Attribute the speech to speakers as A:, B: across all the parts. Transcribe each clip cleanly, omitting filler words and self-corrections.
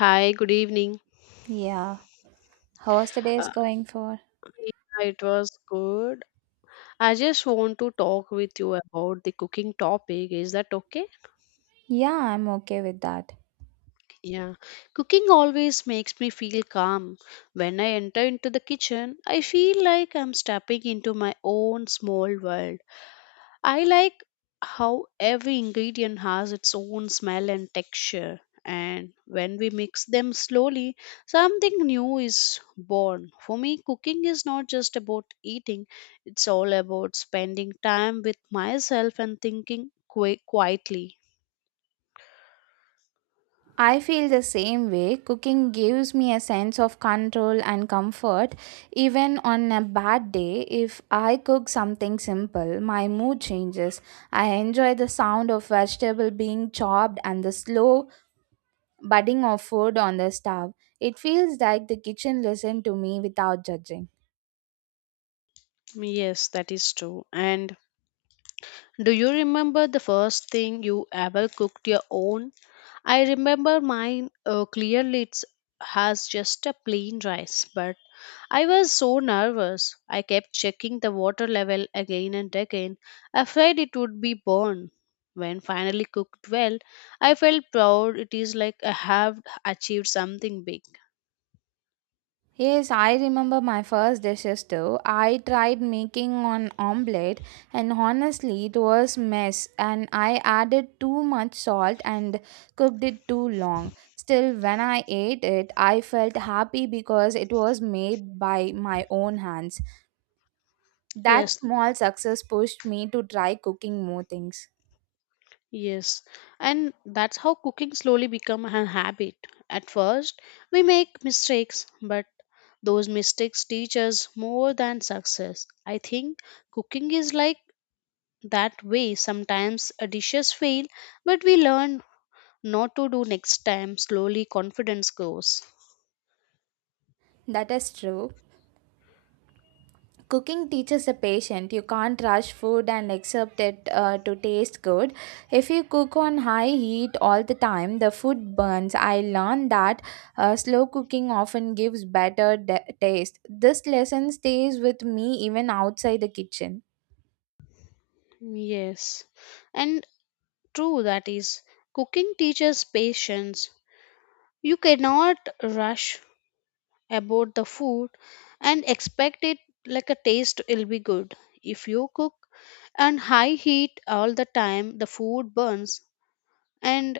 A: Hi, good evening.
B: Yeah. How's the day is
A: Uh,
B: going for?
A: yeah, it was good. I just want to talk with you about the cooking topic. Is that okay?
B: Yeah, I'm okay with that.
A: Yeah, cooking always makes me feel calm. When I enter into the kitchen, I feel like I'm stepping into my own small world. I like how every ingredient has its own smell and texture, and when we mix them slowly, something new is born. For me, cooking is not just about eating, it's all about spending time with myself and thinking quietly.
B: I feel the same way. Cooking gives me a sense of control and comfort. Even on a bad day, if I cook something simple, my mood changes. I enjoy the sound of vegetable being chopped and the slow budding of food on the stove. It feels like the kitchen listened to me without judging.
A: Yes, that is true. And do you remember the first thing you ever cooked your own? I remember mine clearly it has just a plain rice, but I was so nervous. I kept checking the water level again and again, afraid it would be burned. When finally cooked well, I felt proud. It is like I have achieved something big.
B: Yes, I remember my first dishes too. I tried making an omelette, and honestly it was mess and I added too much salt and cooked it too long. Still, when I ate it, I felt happy because it was made by my own hands. That
A: Yes,
B: small success pushed me to try cooking more things.
A: Yes, and that's how cooking slowly become a habit. At first, we make mistakes, but those mistakes teach us more than success. I think cooking is like that way. Sometimes a dishes fail, but we learn not to do next time. Slowly, confidence grows.
B: That is true. Cooking teaches the patient you can't rush food and accept it to taste good. If you cook on high heat all the time, the food burns. I learned that slow cooking often gives better taste. This lesson stays with me even outside the kitchen.
A: Yes, and true that is. Cooking teaches patience. You cannot rush about the food and expect it like a taste will be good if you cook and high heat all the time the food burns, and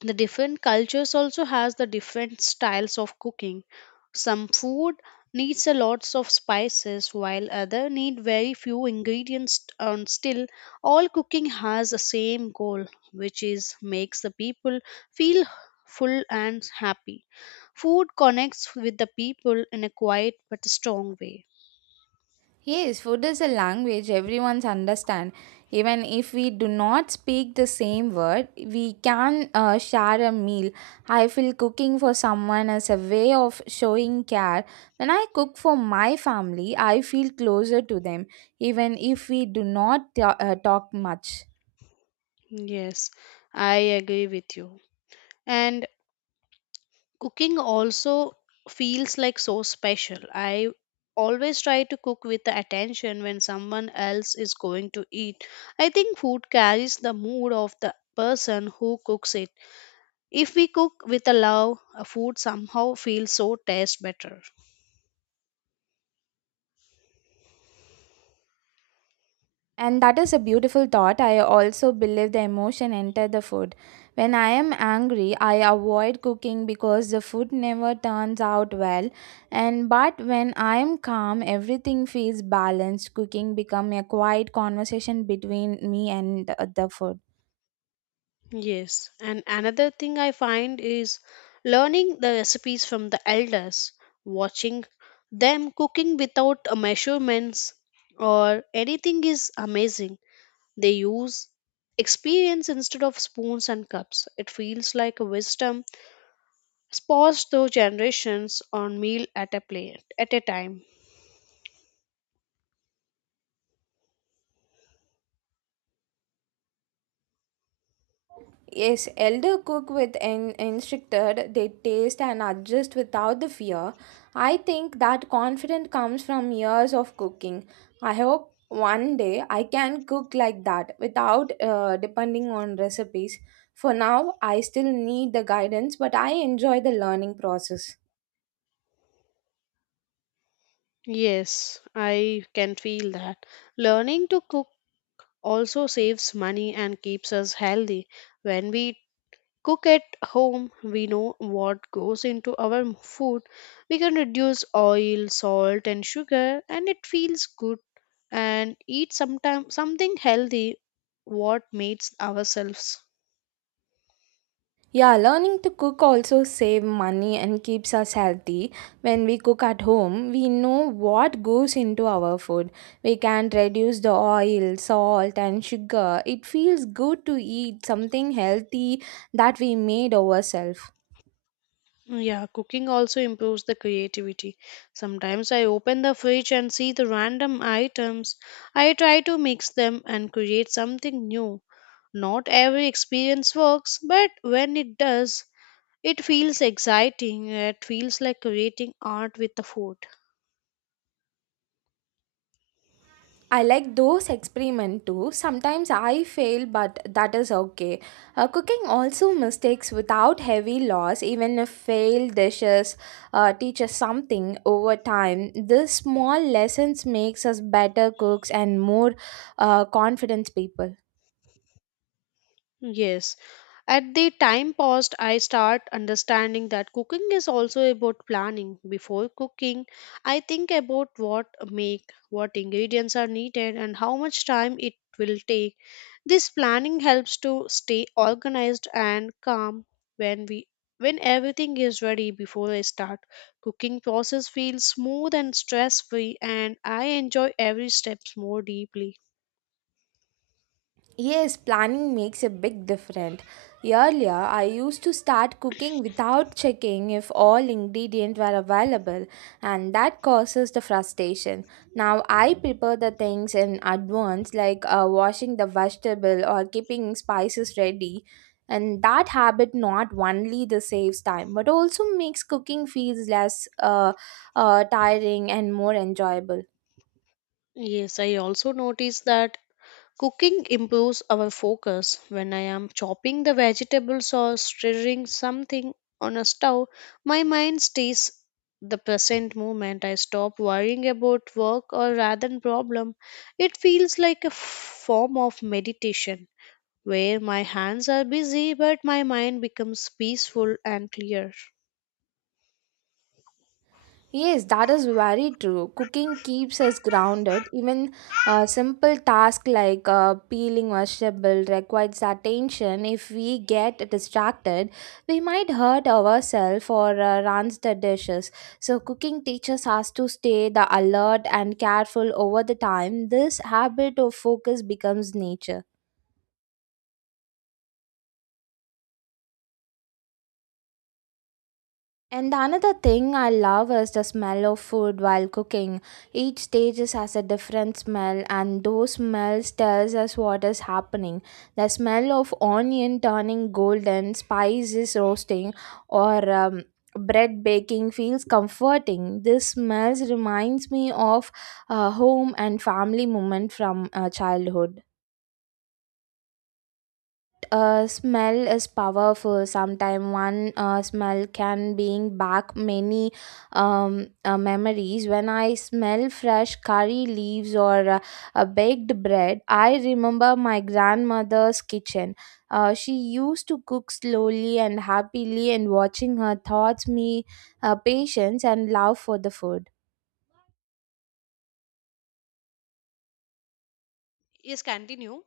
A: the different cultures also has the different styles of cooking. Some food needs a lots of spices while other need very few ingredients, and still all cooking has the same goal, which is makes the people feel full and happy. Food connects with the people in a quiet but strong way.
B: Yes, food is a language everyone's understand. Even if we do not speak the same word, we can share a meal. I feel cooking for someone as a way of showing care. When I cook for my family, I feel closer to them, even if we do not talk much.
A: Yes, I agree with you. And cooking also feels like so special. I always try to cook with the attention when someone else is going to eat. I think food carries the mood of the person who cooks it. If we cook with a love, a food somehow feels so taste better.
B: And that is a beautiful thought. I also believe the emotion enter the food. When I am angry, I avoid cooking because the food never turns out well. And but when I am calm, everything feels balanced. Cooking become a quiet conversation between me and the food.
A: Yes, and another thing I find is learning the recipes from the elders, watching them cooking without measurements or anything is amazing. They use experience instead of spoons and cups. It feels like a wisdom passed through generations on meal at a plate at a time.
B: Yes, elder cook with instructed, they taste and adjust without the fear. I think that confidence comes from years of cooking. I hope one day I can cook like that without depending on recipes. For now, I still need the guidance, but I enjoy the learning process.
A: Yes, I can feel that. Learning to cook also saves money and keeps us healthy. When we cook at home, we know what goes into our food. We can reduce oil, salt, and sugar, and it feels good. And eat sometime, something healthy, what mates ourselves.
B: Yeah, learning to cook also save money and keeps us healthy. When we cook at home, we know what goes into our food. We can reduce the oil, salt and sugar. It feels good to eat something healthy that we made ourselves.
A: Yeah, cooking also improves the creativity. Sometimes I open the fridge and see the random items. I try to mix them and create something new. Not every experience works, but when it does, it feels exciting. It feels like creating art with the food.
B: I like those experiment too. Sometimes I fail, but that is okay. Cooking also mistakes without heavy loss. Even if failed dishes teach us something over time. These small lessons makes us better cooks and more confident people.
A: Yes. At the time paused, I start understanding that cooking is also about planning. Before cooking, I think about what make, what ingredients are needed, and how much time it will take. This planning helps to stay organized and calm when we when everything is ready before I start. Cooking process feels smooth and stress free, and I enjoy every steps more deeply.
B: Yes, planning makes a big difference. Earlier, I used to start cooking without checking if all ingredients were available, and that causes the frustration. Now, I prepare the things in advance, like washing the vegetable or keeping spices ready. And that habit not only the saves time, but also makes cooking feels less tiring and more enjoyable.
A: Yes, I also noticed that cooking improves our focus. When I am chopping the vegetables or stirring something on a stove, my mind stays the present moment. I stop worrying about work or rather than problem. It feels like a form of meditation where my hands are busy but my mind becomes peaceful and clear.
B: Yes, that is very true. Cooking keeps us grounded. Even a simple task like peeling vegetable requires attention. If we get distracted, we might hurt ourselves or runs the dishes. So, cooking teaches us to stay the alert and careful over the time. This habit of focus becomes nature. And another thing I love is the smell of food while cooking. Each has a different smell, and those smells tells us what is happening. The smell of onion turning golden, spices roasting, or bread baking feels comforting. This smells reminds me of home and family moment from childhood. Smell is powerful sometime, one smell can bring back many memories. When I smell fresh curry leaves or a baked bread, I remember my grandmother's kitchen. She used to cook slowly and happily, and watching her taught me patience and love for the food.
A: Yes, continue.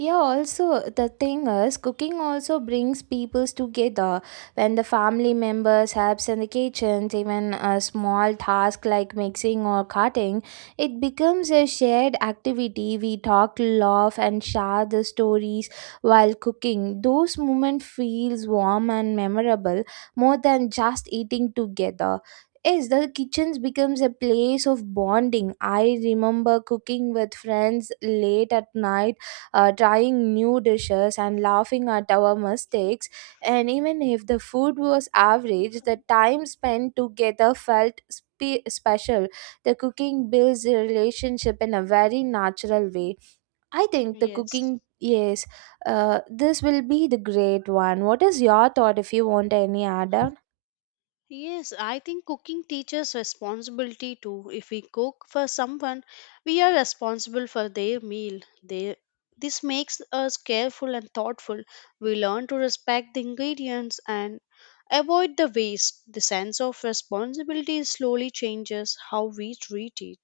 B: Yeah, also the thing is, cooking also brings peoples together. When the family members helps in the kitchen, even a small task like mixing or cutting, it becomes a shared activity. We talk, laugh, and share the stories while cooking. Those moments feels warm and memorable, more than just eating together. Yes, the kitchens becomes a place of bonding. I remember cooking with friends late at night, trying new dishes and laughing at our mistakes. And even if the food was average, the time spent together felt special. The cooking builds a relationship in a very natural way. I think the
A: Yes.
B: cooking, yes, this will be the great one. What is your thought if you want any add on?
A: Yes, I think cooking teaches responsibility too. If we cook for someone, we are responsible for their meal. They, this makes us careful and thoughtful. We learn to respect the ingredients and avoid the waste. The sense of responsibility slowly changes how we treat it.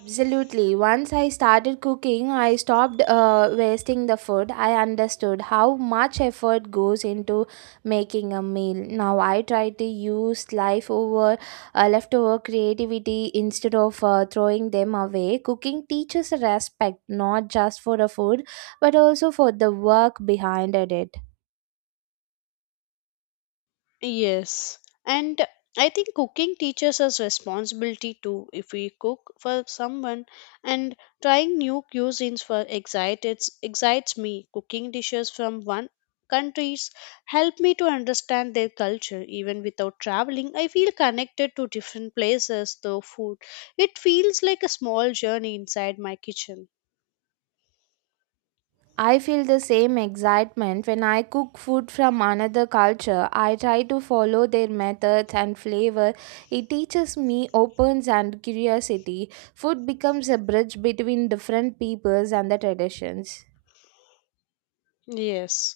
B: Absolutely. Once I started cooking, I stopped wasting the food. I understood how much effort goes into making a meal. Now I try to use life over leftover creativity instead of throwing them away. Cooking teaches respect not just for the food, but also for the work behind it.
A: Yes. And I think cooking teaches us responsibility too. If we cook for someone and trying new cuisines for excited excites me. Cooking dishes from one countries help me to understand their culture even without traveling. I feel connected to different places through food. It feels like a small journey inside my kitchen.
B: I feel the same excitement when I cook food from another culture. I try to follow their methods and flavor. It teaches me opens and curiosity. Food becomes a bridge between different peoples and the traditions.
A: Yes.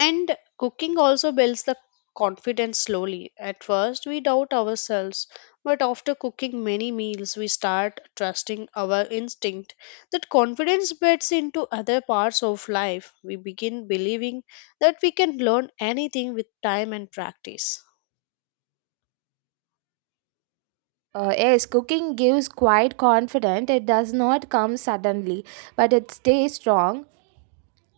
A: And cooking also builds the confidence slowly. At first, we doubt ourselves, but after cooking many meals, we start trusting our instinct. That confidence beds into other parts of life. We begin believing that we can learn anything with time and practice.
B: Yes, cooking gives quite confidence. It does not come suddenly, but it stays strong.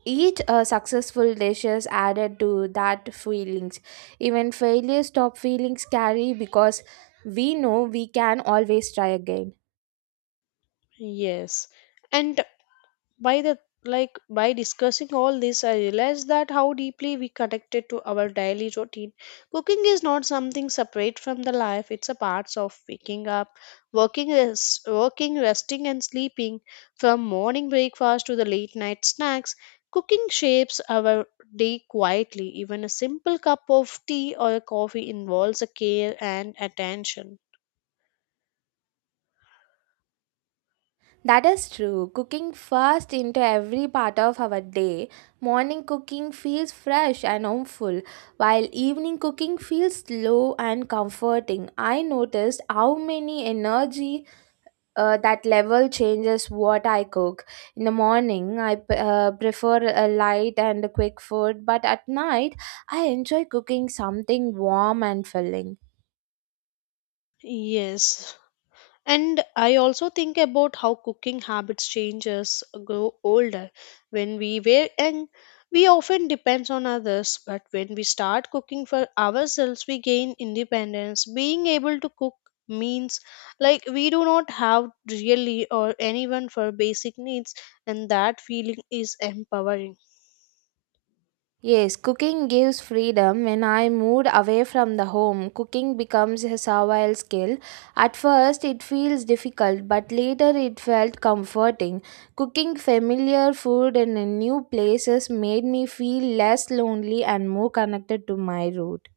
B: Each successful dishes added to that feelings. Even failures stop feelings carry, because we know we can always try again.
A: Yes. And by the like by discussing all this, I realized that how deeply we connected to our daily routine. Cooking is not something separate from the life. It's a part of waking up, working, resting and sleeping. From morning breakfast to the late night snacks, cooking shapes our day quietly. Even a simple cup of tea or a coffee involves a care and attention.
B: That is true. Cooking fast into every part of our day. Morning cooking feels fresh and homeful, while evening cooking feels slow and comforting. I noticed how many energy that level changes what I cook. In the morning, I prefer a light and a quick food, but at night, I enjoy cooking something warm and filling.
A: Yes. And I also think about how cooking habits change as grow older. When we were young, we often depend on others, but when we start cooking for ourselves, we gain independence. Being able to cook means like we do not have really or anyone for basic needs, and that feeling is empowering.
B: Yes, cooking gives freedom. When I moved away from the home, cooking becomes a survival skill. At first, it feels difficult, but later it felt comforting. Cooking familiar food in a new places made me feel less lonely and more connected to my roots.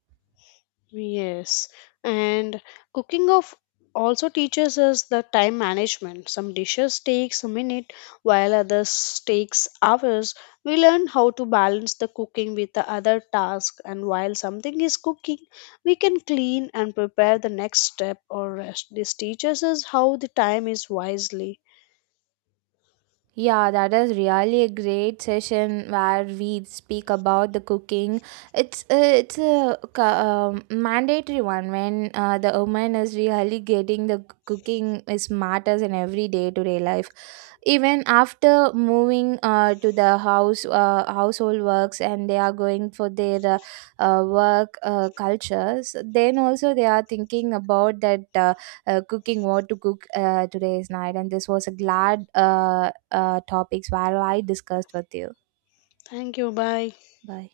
A: Yes, and cooking of also teaches us the time management. Some dishes takes a minute while others takes hours. We learn how to balance the cooking with the other task, and while something is cooking, we can clean and prepare the next step or rest. This teaches us how the time is wisely.
B: Yeah, that is really a great session where we speak about the cooking. It's a, it's a mandatory one when the woman is really getting the cooking is matters in everyday to day life, even after moving to the house, household works, and they are going for their work cultures. Then also they are thinking about that, cooking, what to cook today's night. And this was a glad topics where I discussed with you.
A: Thank you, bye.
B: Bye.